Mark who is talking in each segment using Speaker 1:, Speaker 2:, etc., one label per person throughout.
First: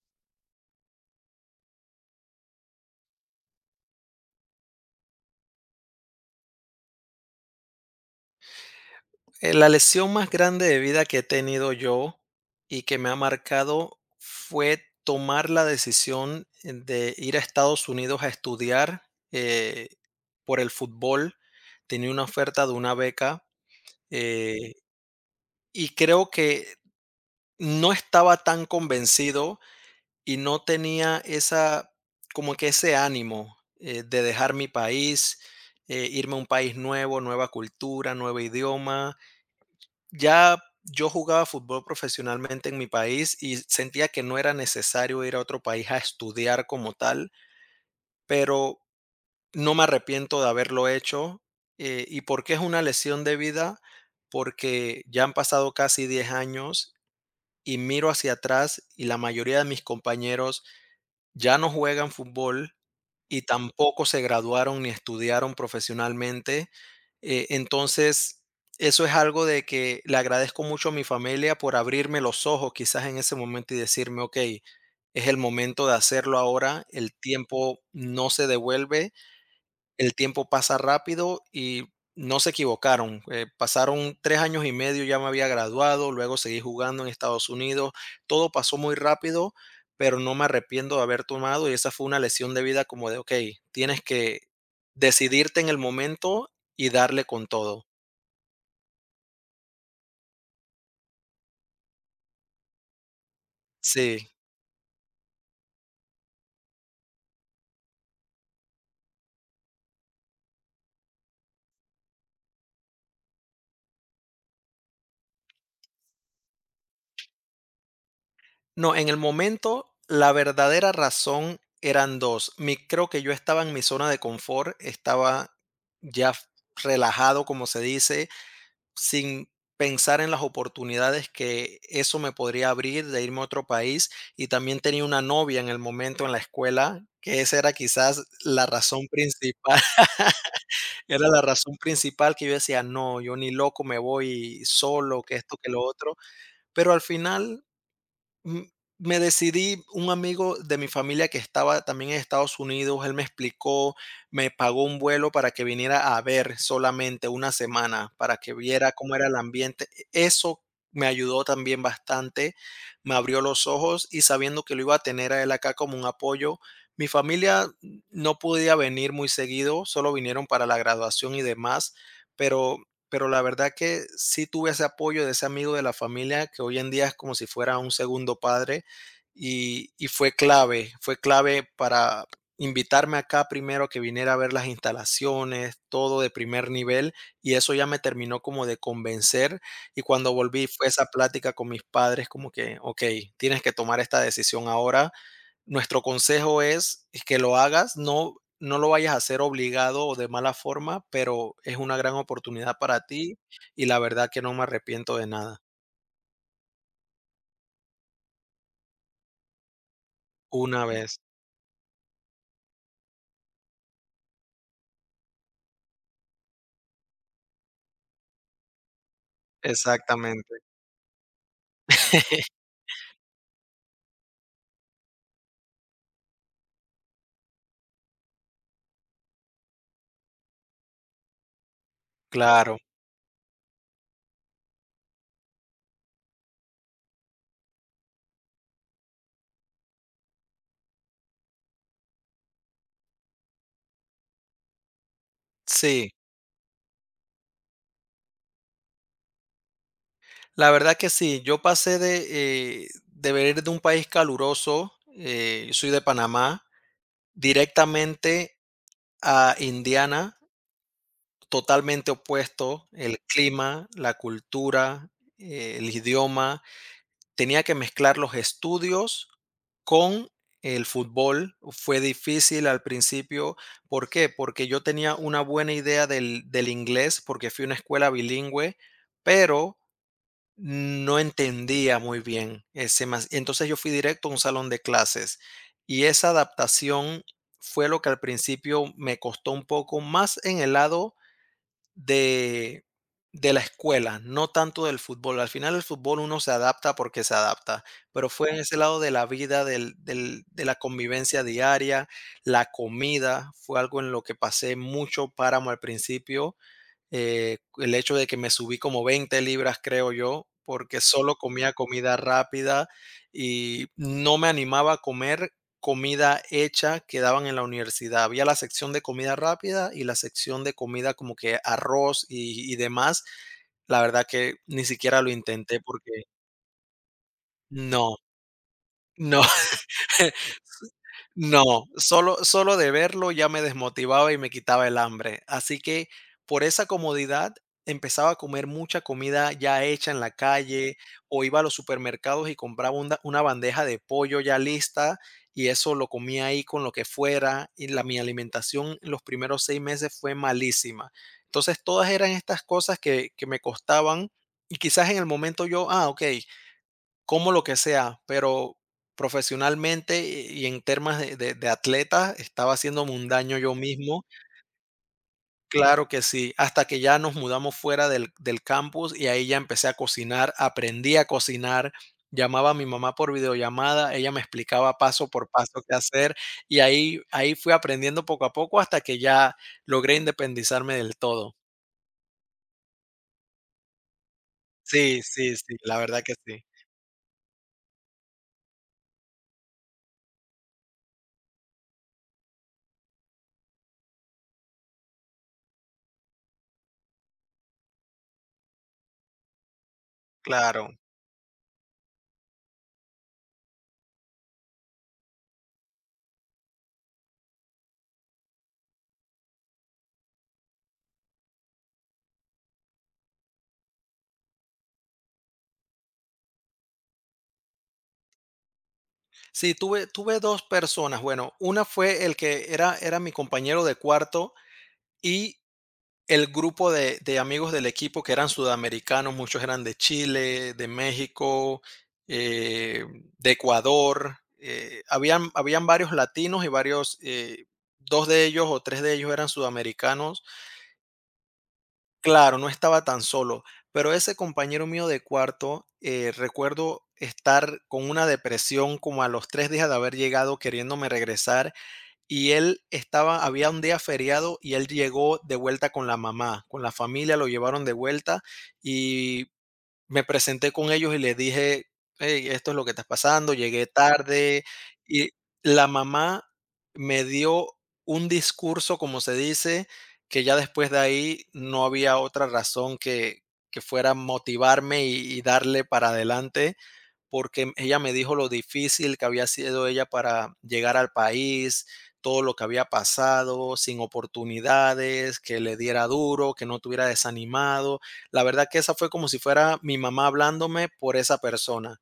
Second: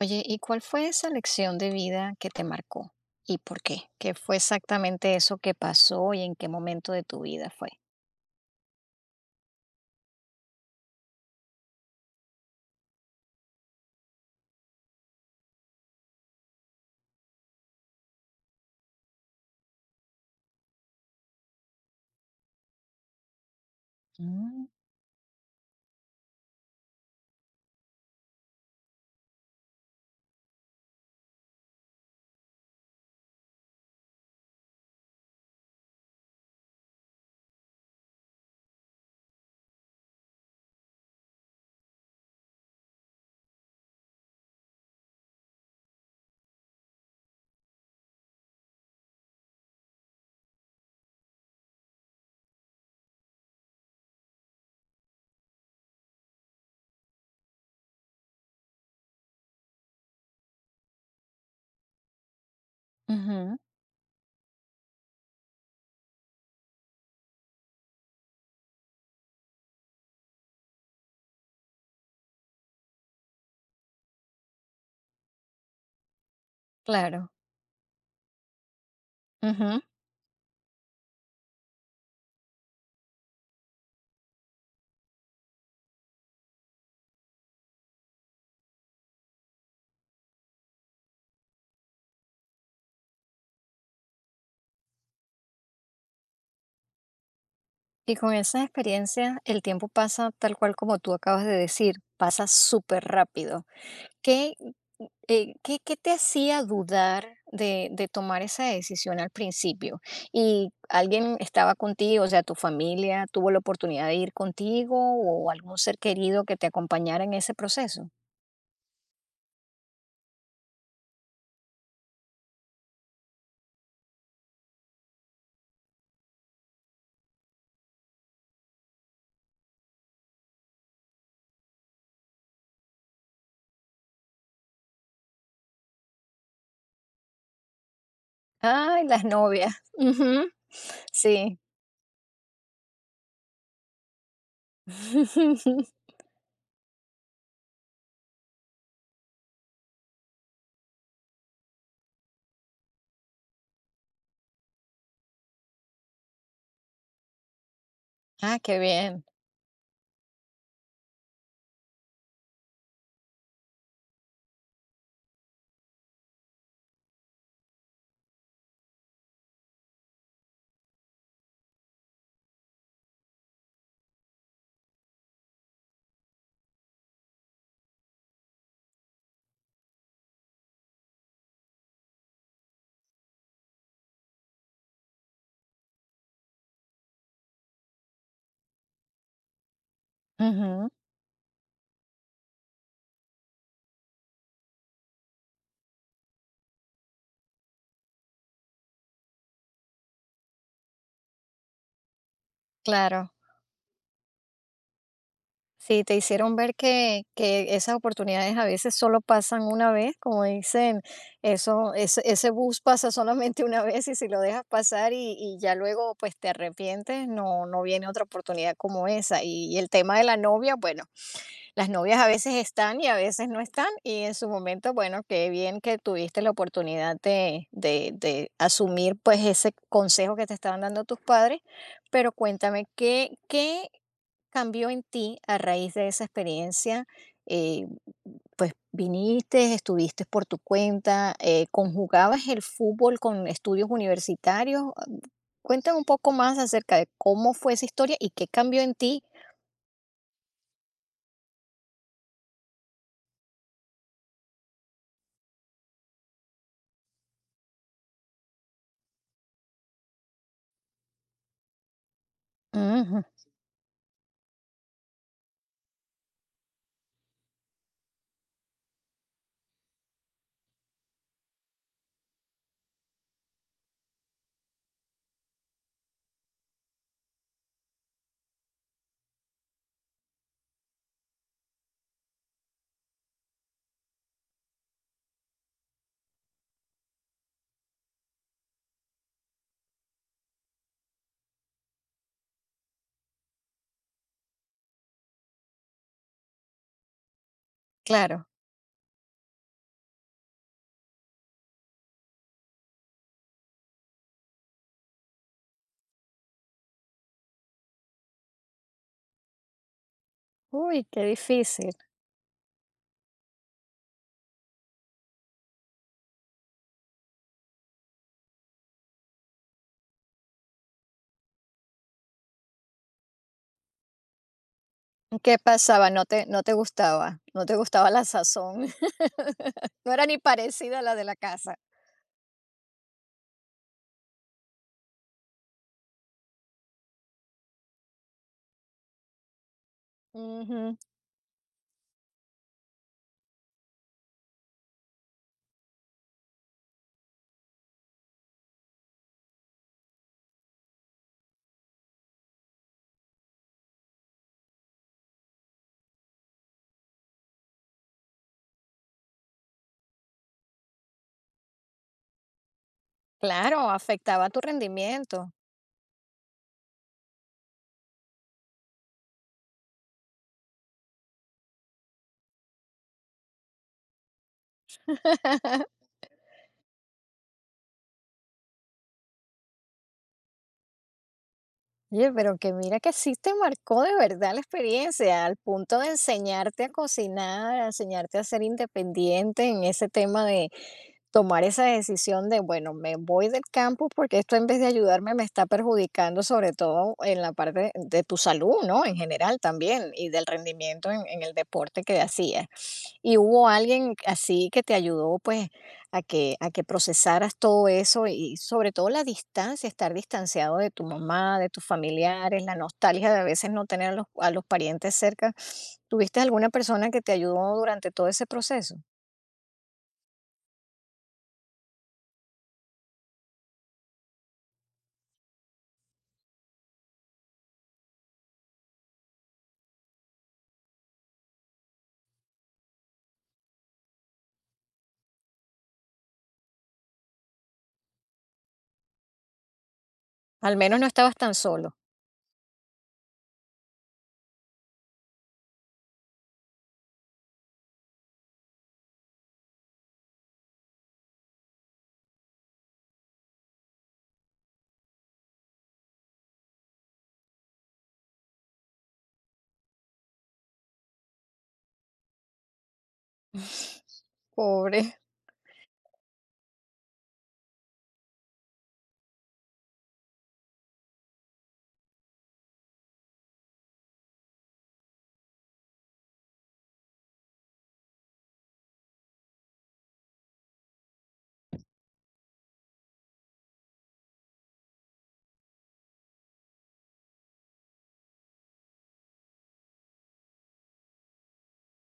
Speaker 1: Oye, ¿y cuál fue esa lección de vida que te marcó? ¿Y por qué? ¿Qué fue exactamente eso que pasó y en qué momento de tu vida fue?
Speaker 2: La lesión más grande de vida que he tenido yo y que me ha marcado fue tomar la decisión de ir a Estados Unidos a estudiar eh, por el fútbol. Tenía una oferta de una beca,
Speaker 1: Mm.
Speaker 2: eh, y creo que no estaba tan convencido y no tenía esa, como que ese ánimo de dejar mi país, irme a un país nuevo, nueva cultura, nuevo idioma. Ya yo jugaba fútbol profesionalmente en mi país y sentía que no era necesario ir a otro país a estudiar como tal, pero no me arrepiento de haberlo hecho. ¿Y por qué es una lesión de vida? Porque ya han pasado casi 10 años y miro hacia atrás y la mayoría de mis compañeros ya no juegan fútbol y
Speaker 1: Ujú.
Speaker 2: tampoco se graduaron ni estudiaron profesionalmente. Entonces, eso es algo de que le agradezco mucho a mi familia por abrirme los ojos quizás en ese momento y decirme, ok, es el momento de hacerlo ahora, el
Speaker 1: Claro.
Speaker 2: tiempo no se devuelve,
Speaker 1: Ujú.
Speaker 2: el tiempo pasa rápido y no se equivocaron. Pasaron 3 años y medio, ya me había graduado, luego seguí jugando en Estados Unidos. Todo pasó muy rápido, pero no me arrepiento de haber tomado, y esa fue una lección de vida como de, ok, tienes que decidirte en el momento y darle con todo.
Speaker 1: Y con esas experiencias, el tiempo pasa tal cual como tú acabas de decir, pasa súper rápido.
Speaker 2: Sí.
Speaker 1: ¿Qué, qué te hacía dudar de tomar esa decisión al principio? ¿Y alguien estaba contigo? O sea, ¿tu familia tuvo la oportunidad de ir contigo o algún ser querido que te acompañara en ese proceso?
Speaker 2: No, en el momento la verdadera razón eran dos. Mi, creo que yo estaba en mi zona de confort, estaba ya relajado, como se dice, sin pensar en las oportunidades que eso me podría abrir de irme a otro país, y también tenía una novia en el momento en la escuela, que esa era quizás la
Speaker 1: Ay,
Speaker 2: razón
Speaker 1: las novias.
Speaker 2: principal.
Speaker 1: Ujú.
Speaker 2: Era la
Speaker 1: Sí.
Speaker 2: razón principal, que yo decía, no, yo ni loco me voy solo, que esto, que lo otro, pero al final Mm, me decidí. Un amigo de mi familia que estaba también en Estados Unidos, él me explicó, me pagó un vuelo para que viniera a ver solamente una semana, para que
Speaker 1: Ah, qué
Speaker 2: viera cómo
Speaker 1: bien.
Speaker 2: era el ambiente. Eso me ayudó también bastante, me abrió los ojos, y sabiendo que lo iba a tener a él acá como un apoyo, mi familia no podía venir muy seguido, solo vinieron para la graduación y demás, pero pero la verdad que sí tuve ese apoyo de ese amigo de la familia que hoy en día es como si fuera un segundo padre, y fue clave para invitarme acá primero, que viniera a ver las instalaciones, todo de primer nivel, y eso ya me terminó como de convencer. Y cuando volví fue
Speaker 1: Ujú.
Speaker 2: esa plática con mis padres como que, ok, tienes que tomar esta decisión ahora, nuestro consejo es que lo hagas, no lo vayas a hacer obligado o de mala forma, pero es una gran oportunidad para
Speaker 1: Claro.
Speaker 2: ti, y la verdad que no me arrepiento de nada.
Speaker 1: Sí, te hicieron ver que esas oportunidades a veces solo pasan una vez, como
Speaker 2: Una
Speaker 1: dicen,
Speaker 2: vez,
Speaker 1: eso, ese bus pasa solamente una vez, y si lo dejas pasar y ya luego, pues, te arrepientes, no viene otra oportunidad como esa. Y el tema de la
Speaker 2: exactamente.
Speaker 1: novia, bueno, las novias a veces están y a veces no están, y en su momento, bueno, qué bien que tuviste la oportunidad de asumir pues ese consejo que te estaban dando tus padres, pero
Speaker 2: Claro,
Speaker 1: cuéntame, ¿qué cambió en ti a raíz de esa experiencia? Eh, pues viniste, estuviste por tu cuenta, conjugabas el fútbol con estudios universitarios. Cuéntame un
Speaker 2: sí,
Speaker 1: poco más acerca de cómo fue esa historia y qué cambió en ti.
Speaker 2: la verdad que sí. Yo pasé de venir de un país caluroso, soy de Panamá, directamente a Indiana, totalmente opuesto, el
Speaker 1: Ujú.
Speaker 2: clima, la cultura, el idioma. Tenía que mezclar los estudios con el fútbol. Fue difícil al principio. ¿Por qué? Porque yo tenía una buena idea del inglés, porque fui a una escuela bilingüe, pero no entendía muy bien ese Entonces yo fui directo a un salón de clases, y esa adaptación fue lo que al principio me costó un poco más en el lado de, de la escuela, no tanto del fútbol. Al final el fútbol uno se adapta porque se adapta, pero
Speaker 1: Claro.
Speaker 2: fue en ese lado de la vida, de la convivencia diaria, la comida, fue algo en lo que pasé mucho páramo al principio. El hecho de que me subí como 20 libras, creo yo, porque
Speaker 1: Uy, qué
Speaker 2: solo comía
Speaker 1: difícil.
Speaker 2: comida rápida y no me animaba a comer comida hecha que daban en la universidad. Había la sección de comida rápida y la sección de comida como que arroz y demás. La verdad que ni siquiera lo
Speaker 1: ¿Qué
Speaker 2: intenté
Speaker 1: pasaba?
Speaker 2: porque
Speaker 1: No te gustaba, no te gustaba
Speaker 2: no,
Speaker 1: la sazón.
Speaker 2: no.
Speaker 1: No era ni parecida a la de la casa.
Speaker 2: No, solo de verlo ya me desmotivaba y me quitaba el hambre. Así que por esa comodidad empezaba a comer mucha comida ya hecha en la
Speaker 1: Ujú.
Speaker 2: calle, o iba a los supermercados y compraba una bandeja de pollo ya lista y eso lo comía ahí con lo que fuera, y la mi alimentación en los primeros 6 meses fue malísima. Entonces, todas eran estas cosas que me costaban y quizás en el momento yo: "Ah, okey, como lo que sea", pero profesionalmente y en temas de atleta estaba haciéndome un daño yo
Speaker 1: Claro,
Speaker 2: mismo.
Speaker 1: afectaba tu rendimiento.
Speaker 2: Claro que sí, hasta que ya nos mudamos fuera del campus, y ahí ya empecé a cocinar, aprendí a cocinar, llamaba a mi mamá por videollamada, ella me explicaba paso por paso qué hacer, y ahí fui aprendiendo poco a poco hasta que ya logré independizarme del todo.
Speaker 1: Oye, pero que mira que sí te marcó de verdad la
Speaker 2: Sí,
Speaker 1: experiencia,
Speaker 2: sí,
Speaker 1: al
Speaker 2: sí,
Speaker 1: punto
Speaker 2: la
Speaker 1: de
Speaker 2: verdad que sí,
Speaker 1: enseñarte a cocinar, a enseñarte a ser independiente en ese tema de tomar esa decisión de, bueno, me voy del campo porque esto, en vez de ayudarme, me está perjudicando, sobre todo en la parte de tu salud, ¿no? En general también, y del
Speaker 2: claro.
Speaker 1: rendimiento en el deporte que hacías. ¿Y hubo alguien así que te ayudó pues a que procesaras todo eso y sobre todo la distancia, estar distanciado de tu mamá, de tus familiares, la nostalgia de a veces no tener a los parientes cerca? ¿Tuviste alguna persona que te ayudó durante todo ese proceso?
Speaker 2: Sí, tuve 2 personas. Bueno, una fue el que era mi compañero de cuarto, y el grupo de amigos del equipo que eran sudamericanos, muchos eran de Chile, de México, eh, de Ecuador, habían varios latinos y varios, 2 de ellos o 3 de ellos eran sudamericanos.
Speaker 1: Al menos no estabas tan solo.
Speaker 2: Claro, no estaba tan solo, pero ese compañero mío de cuarto, recuerdo estar con una depresión como a los 3 días de haber llegado, queriéndome regresar, y él estaba, había un día feriado y él llegó de vuelta con la mamá, con la familia, lo llevaron de vuelta, y me presenté con ellos y les dije, "Hey, esto es lo que está pasando, llegué tarde",
Speaker 1: Pobre.
Speaker 2: y la mamá me dio un discurso, como se dice, que ya después de ahí no había otra razón que fuera motivarme y darle para adelante, porque ella me dijo lo difícil que había sido ella para llegar al país, todo lo que había pasado, sin oportunidades, que le diera duro, que no tuviera desanimado. La verdad que esa fue como si fuera mi mamá hablándome por esa persona.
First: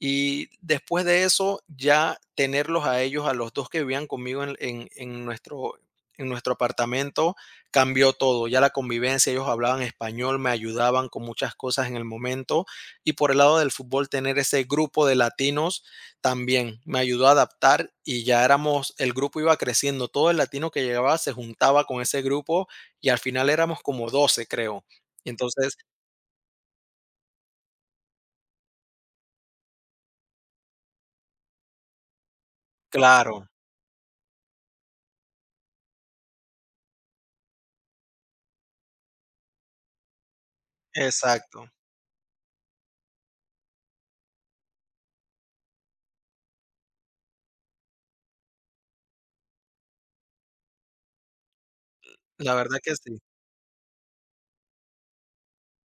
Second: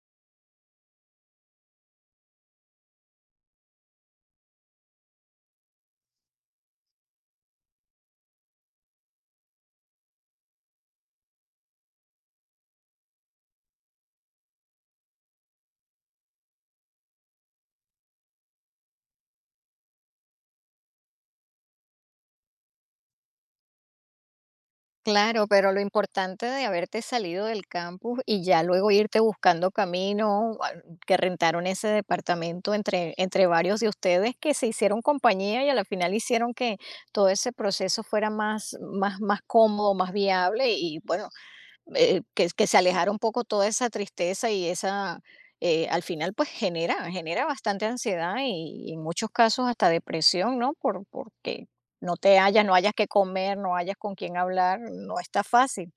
Speaker 2: Y después de eso, ya tenerlos a ellos, a los 2 que vivían conmigo en nuestro apartamento, cambió todo. Ya la convivencia, ellos hablaban español, me ayudaban con muchas cosas en el momento. Y por el lado del fútbol, tener ese grupo de latinos también me ayudó a adaptar, y ya éramos, el grupo iba creciendo. Todo el latino que llegaba se juntaba con ese grupo, y al final éramos como 12, creo.
Speaker 1: Claro, pero
Speaker 2: Entonces
Speaker 1: lo importante de haberte salido del campus y ya luego irte buscando camino, ah, que rentaron ese departamento entre, entre
Speaker 2: claro,
Speaker 1: varios de ustedes, que se hicieron compañía y a la final hicieron que todo ese proceso fuera más, más, más cómodo, más viable y bueno,
Speaker 2: exacto.
Speaker 1: que se alejara un poco toda esa tristeza y esa, al final, pues genera, bastante ansiedad y en muchos casos hasta depresión, ¿no? Porque no te
Speaker 2: La
Speaker 1: hallas, no
Speaker 2: verdad
Speaker 1: hayas
Speaker 2: que
Speaker 1: que
Speaker 2: sí.
Speaker 1: comer, no hayas con quién hablar, no está fácil.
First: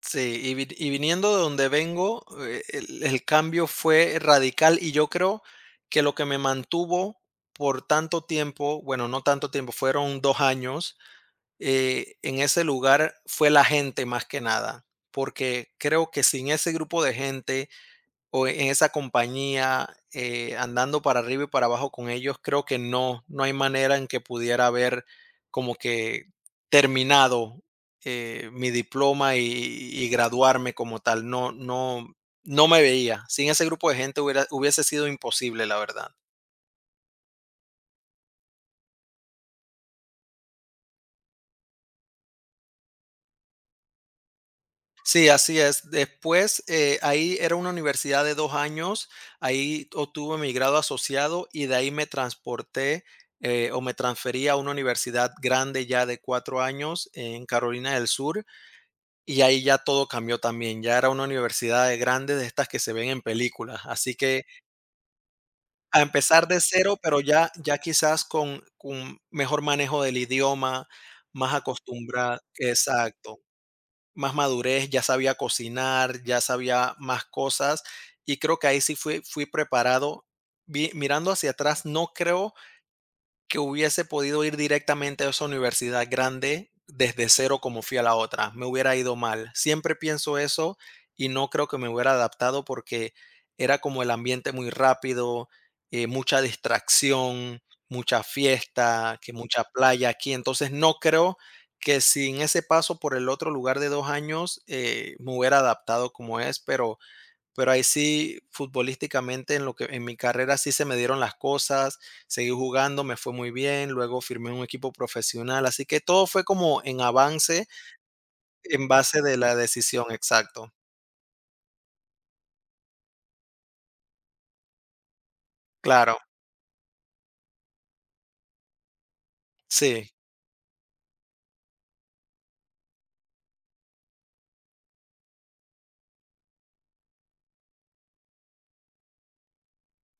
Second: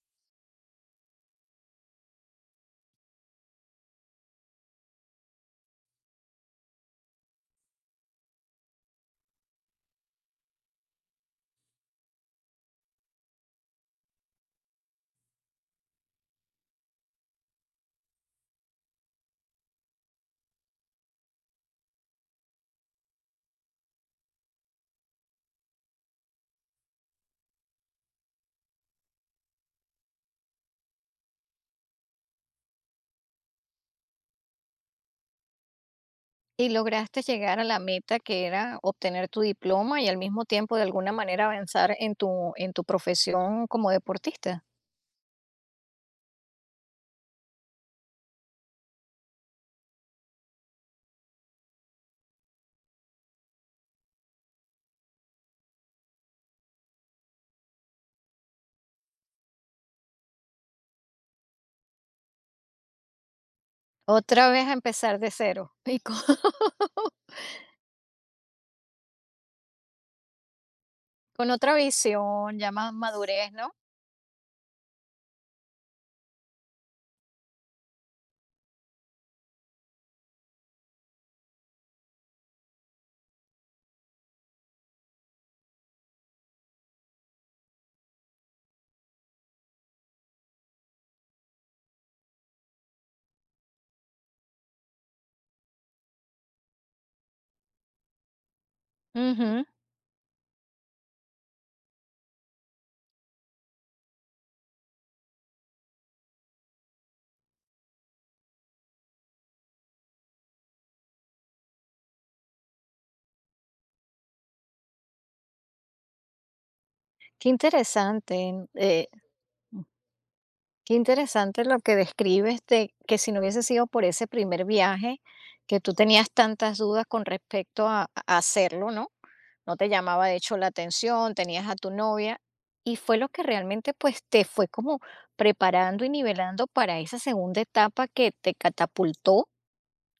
Speaker 2: Sí, y viniendo de donde vengo, el cambio fue radical, y yo creo que lo que me mantuvo por tanto tiempo, bueno, no tanto tiempo, fueron 2 años, en ese lugar, fue la gente más que nada, porque creo que sin ese grupo de gente o en esa compañía, andando para arriba y para abajo con ellos, creo que no, no hay manera en que pudiera haber como que terminado mi diploma y graduarme como tal. No, no, no me veía. Sin ese grupo de gente hubiera, hubiese sido imposible, la verdad.
Speaker 1: Y lograste llegar a la meta que era obtener tu diploma y al mismo tiempo de alguna manera avanzar en tu, en tu profesión como deportista.
Speaker 2: Sí, así es. Después, ahí era una universidad de 2 años, ahí obtuve mi grado asociado, y de ahí me transporté, o me transferí a una universidad grande ya de 4 años en Carolina del Sur, y ahí ya todo cambió también, ya era una universidad de grande de estas que se ven en películas. Así que
Speaker 1: Otra vez a empezar de cero y
Speaker 2: a
Speaker 1: con
Speaker 2: empezar de cero, pero ya quizás con mejor manejo del idioma,
Speaker 1: con
Speaker 2: más
Speaker 1: otra
Speaker 2: acostumbra,
Speaker 1: visión, ya más
Speaker 2: exacto.
Speaker 1: madurez, ¿no?
Speaker 2: Más madurez, ya sabía cocinar, ya sabía más cosas, y creo que ahí sí fui preparado. Vi mirando hacia atrás, no creo que hubiese podido ir directamente a esa universidad grande desde cero como fui a la otra, me hubiera ido mal. Siempre pienso eso, y no creo que me hubiera adaptado porque era como el ambiente muy rápido, mucha distracción, mucha fiesta, que
Speaker 1: Ujú.
Speaker 2: mucha playa aquí. Entonces no creo que sin ese paso por el otro lugar de 2 años me hubiera adaptado como es, pero ahí sí, futbolísticamente, en lo que en mi carrera sí se me dieron las cosas, seguí jugando, me fue muy bien, luego firmé un equipo profesional, así que todo fue como en
Speaker 1: Qué
Speaker 2: avance
Speaker 1: interesante. mm,
Speaker 2: en
Speaker 1: eh,
Speaker 2: base de la decisión, exacto.
Speaker 1: qué interesante lo que describes, de que si no hubiese sido por ese primer viaje, que tú
Speaker 2: Claro,
Speaker 1: tenías tantas dudas con respecto a hacerlo, ¿no? No te
Speaker 2: sí,
Speaker 1: llamaba de hecho la atención, tenías a tu novia, y fue lo que realmente pues te fue como preparando y nivelando para esa segunda etapa que te catapultó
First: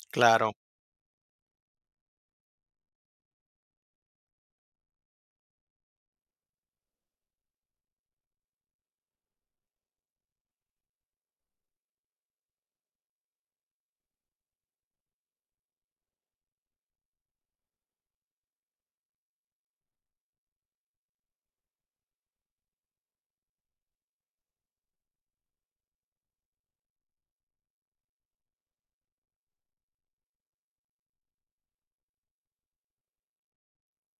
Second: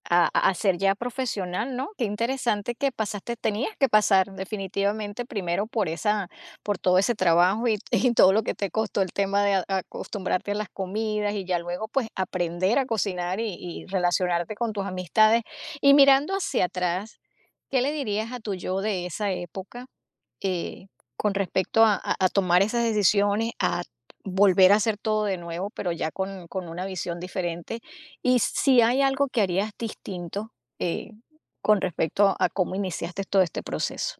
Speaker 1: a, a
Speaker 2: claro.
Speaker 1: a ser ya profesional, ¿no? Qué interesante que pasaste, tenías que pasar definitivamente primero por esa, por todo ese trabajo y, y todo lo que te costó el tema de acostumbrarte a las comidas y ya luego pues aprender a cocinar y relacionarte con tus amistades. Y mirando hacia atrás, ¿qué le dirías a tu yo de esa época? eh, con respecto a, a tomar esas decisiones, a volver a hacer todo de nuevo, pero ya con una visión diferente. Y si hay algo que harías distinto, eh, con respecto a cómo iniciaste todo este proceso.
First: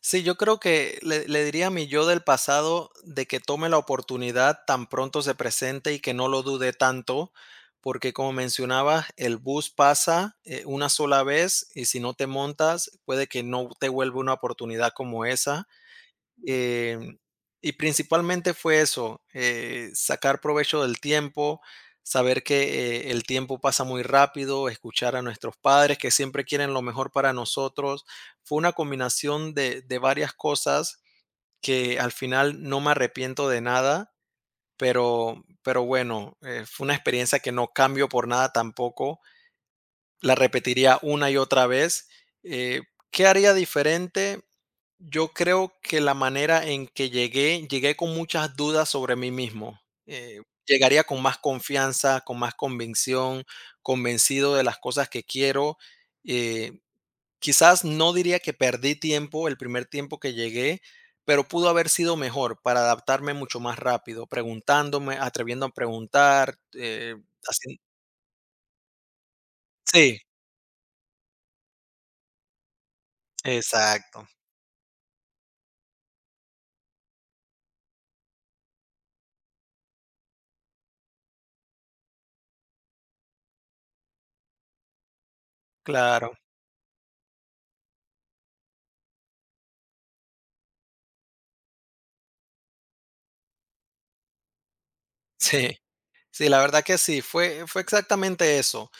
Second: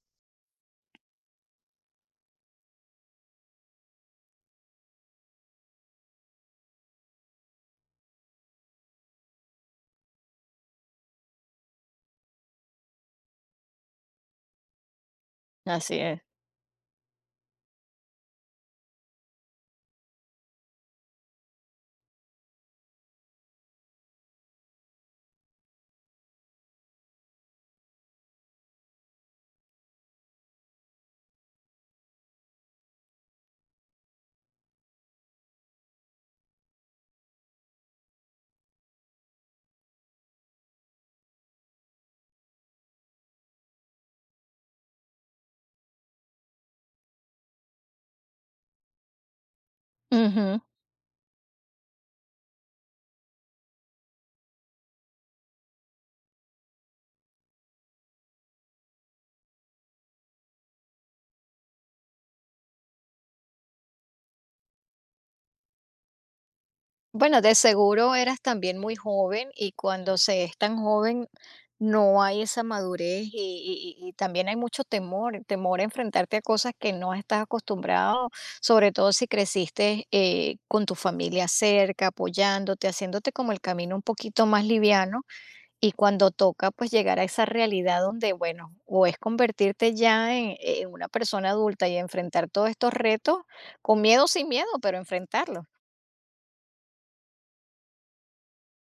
Speaker 2: Sí, yo creo que le diría a mi yo del pasado de que tome la oportunidad tan pronto se presente y que no lo dude tanto, porque como mencionaba, el bus pasa una sola vez, y si no te montas, puede que no te vuelva una oportunidad como esa.
Speaker 1: Así es.
Speaker 2: Eh, y principalmente fue eso, sacar provecho del tiempo, saber que el tiempo pasa muy rápido, escuchar a nuestros padres que siempre quieren lo mejor para nosotros. Fue una combinación de varias cosas que al final no me arrepiento de nada, pero bueno, fue una experiencia que no cambio por nada tampoco, la repetiría una y otra vez. Eh, ¿Qué haría diferente? Yo creo que la manera en que llegué, llegué con muchas dudas sobre mí mismo.
Speaker 1: Ujú.
Speaker 2: Llegaría con más confianza, con más convicción, convencido de las cosas que quiero. Eh, Quizás no diría que perdí tiempo el primer tiempo que llegué, pero pudo haber sido mejor para adaptarme mucho más rápido, preguntándome, atreviendo a preguntar.
Speaker 1: Bueno, de
Speaker 2: Haci-
Speaker 1: seguro eras también muy joven, y cuando
Speaker 2: sí,
Speaker 1: se es tan joven no hay esa madurez, y
Speaker 2: exacto,
Speaker 1: también hay mucho temor, temor a enfrentarte a cosas que no estás acostumbrado, sobre todo si creciste, con tu familia cerca, apoyándote, haciéndote como el camino un poquito más liviano, y cuando
Speaker 2: claro.
Speaker 1: toca pues llegar a esa realidad donde, bueno, o es convertirte ya en una persona adulta y enfrentar todos estos retos con miedo, sin miedo, pero enfrentarlos.
Speaker 2: Sí, sí, la verdad que sí, fue exactamente eso.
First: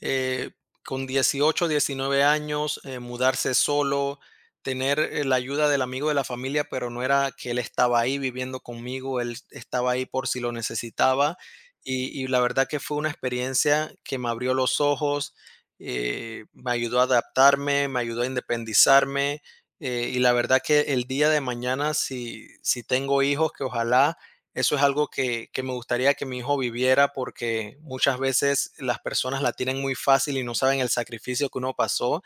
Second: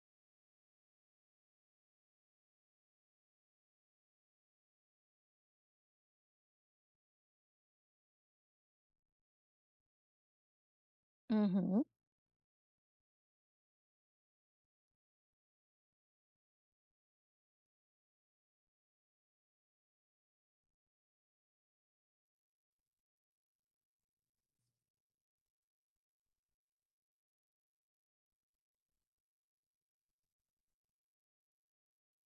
Speaker 2: Eh, con 18, 19 años, mudarse solo, tener, la ayuda del amigo de la familia, pero no era que él estaba ahí viviendo conmigo, él estaba ahí por si lo necesitaba.
Speaker 1: Ujú.
Speaker 2: Y la verdad que fue una experiencia que me abrió los ojos, me ayudó a adaptarme, me ayudó a independizarme, y la verdad que el día de mañana, si tengo hijos, que ojalá, eso es algo que me gustaría que mi hijo viviera, porque muchas veces las personas la tienen muy fácil y no saben el sacrificio que uno pasó,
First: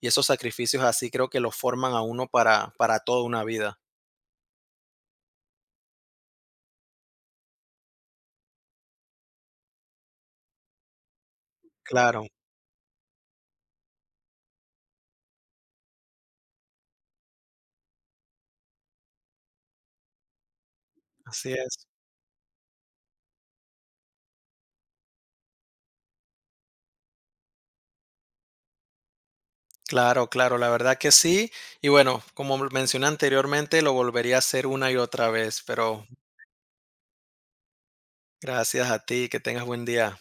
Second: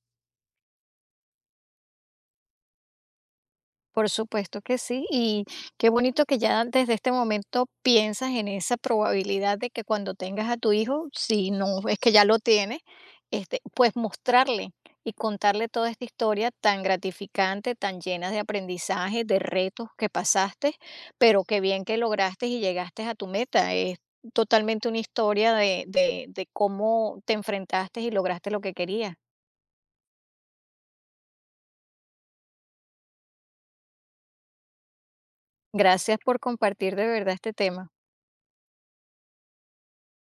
Speaker 2: y esos sacrificios así creo que lo forman a uno para toda una vida.
Speaker 1: Por supuesto que sí, y qué bonito que ya desde este momento piensas en esa probabilidad de que cuando tengas a tu hijo, si no es que ya
Speaker 2: Claro,
Speaker 1: lo tienes, este, pues mostrarle y contarle toda esta historia tan gratificante, tan llena de aprendizaje, de retos que pasaste, pero
Speaker 2: así
Speaker 1: qué bien
Speaker 2: es.
Speaker 1: que lograste y llegaste a tu meta. Es totalmente una historia de cómo te enfrentaste y lograste lo que querías.
Speaker 2: Claro, claro, la verdad que sí. Y bueno, como mencioné anteriormente, lo volvería a hacer una y otra vez, pero
Speaker 1: Gracias por compartir de verdad este tema.
Speaker 2: gracias a ti, que tengas buen día.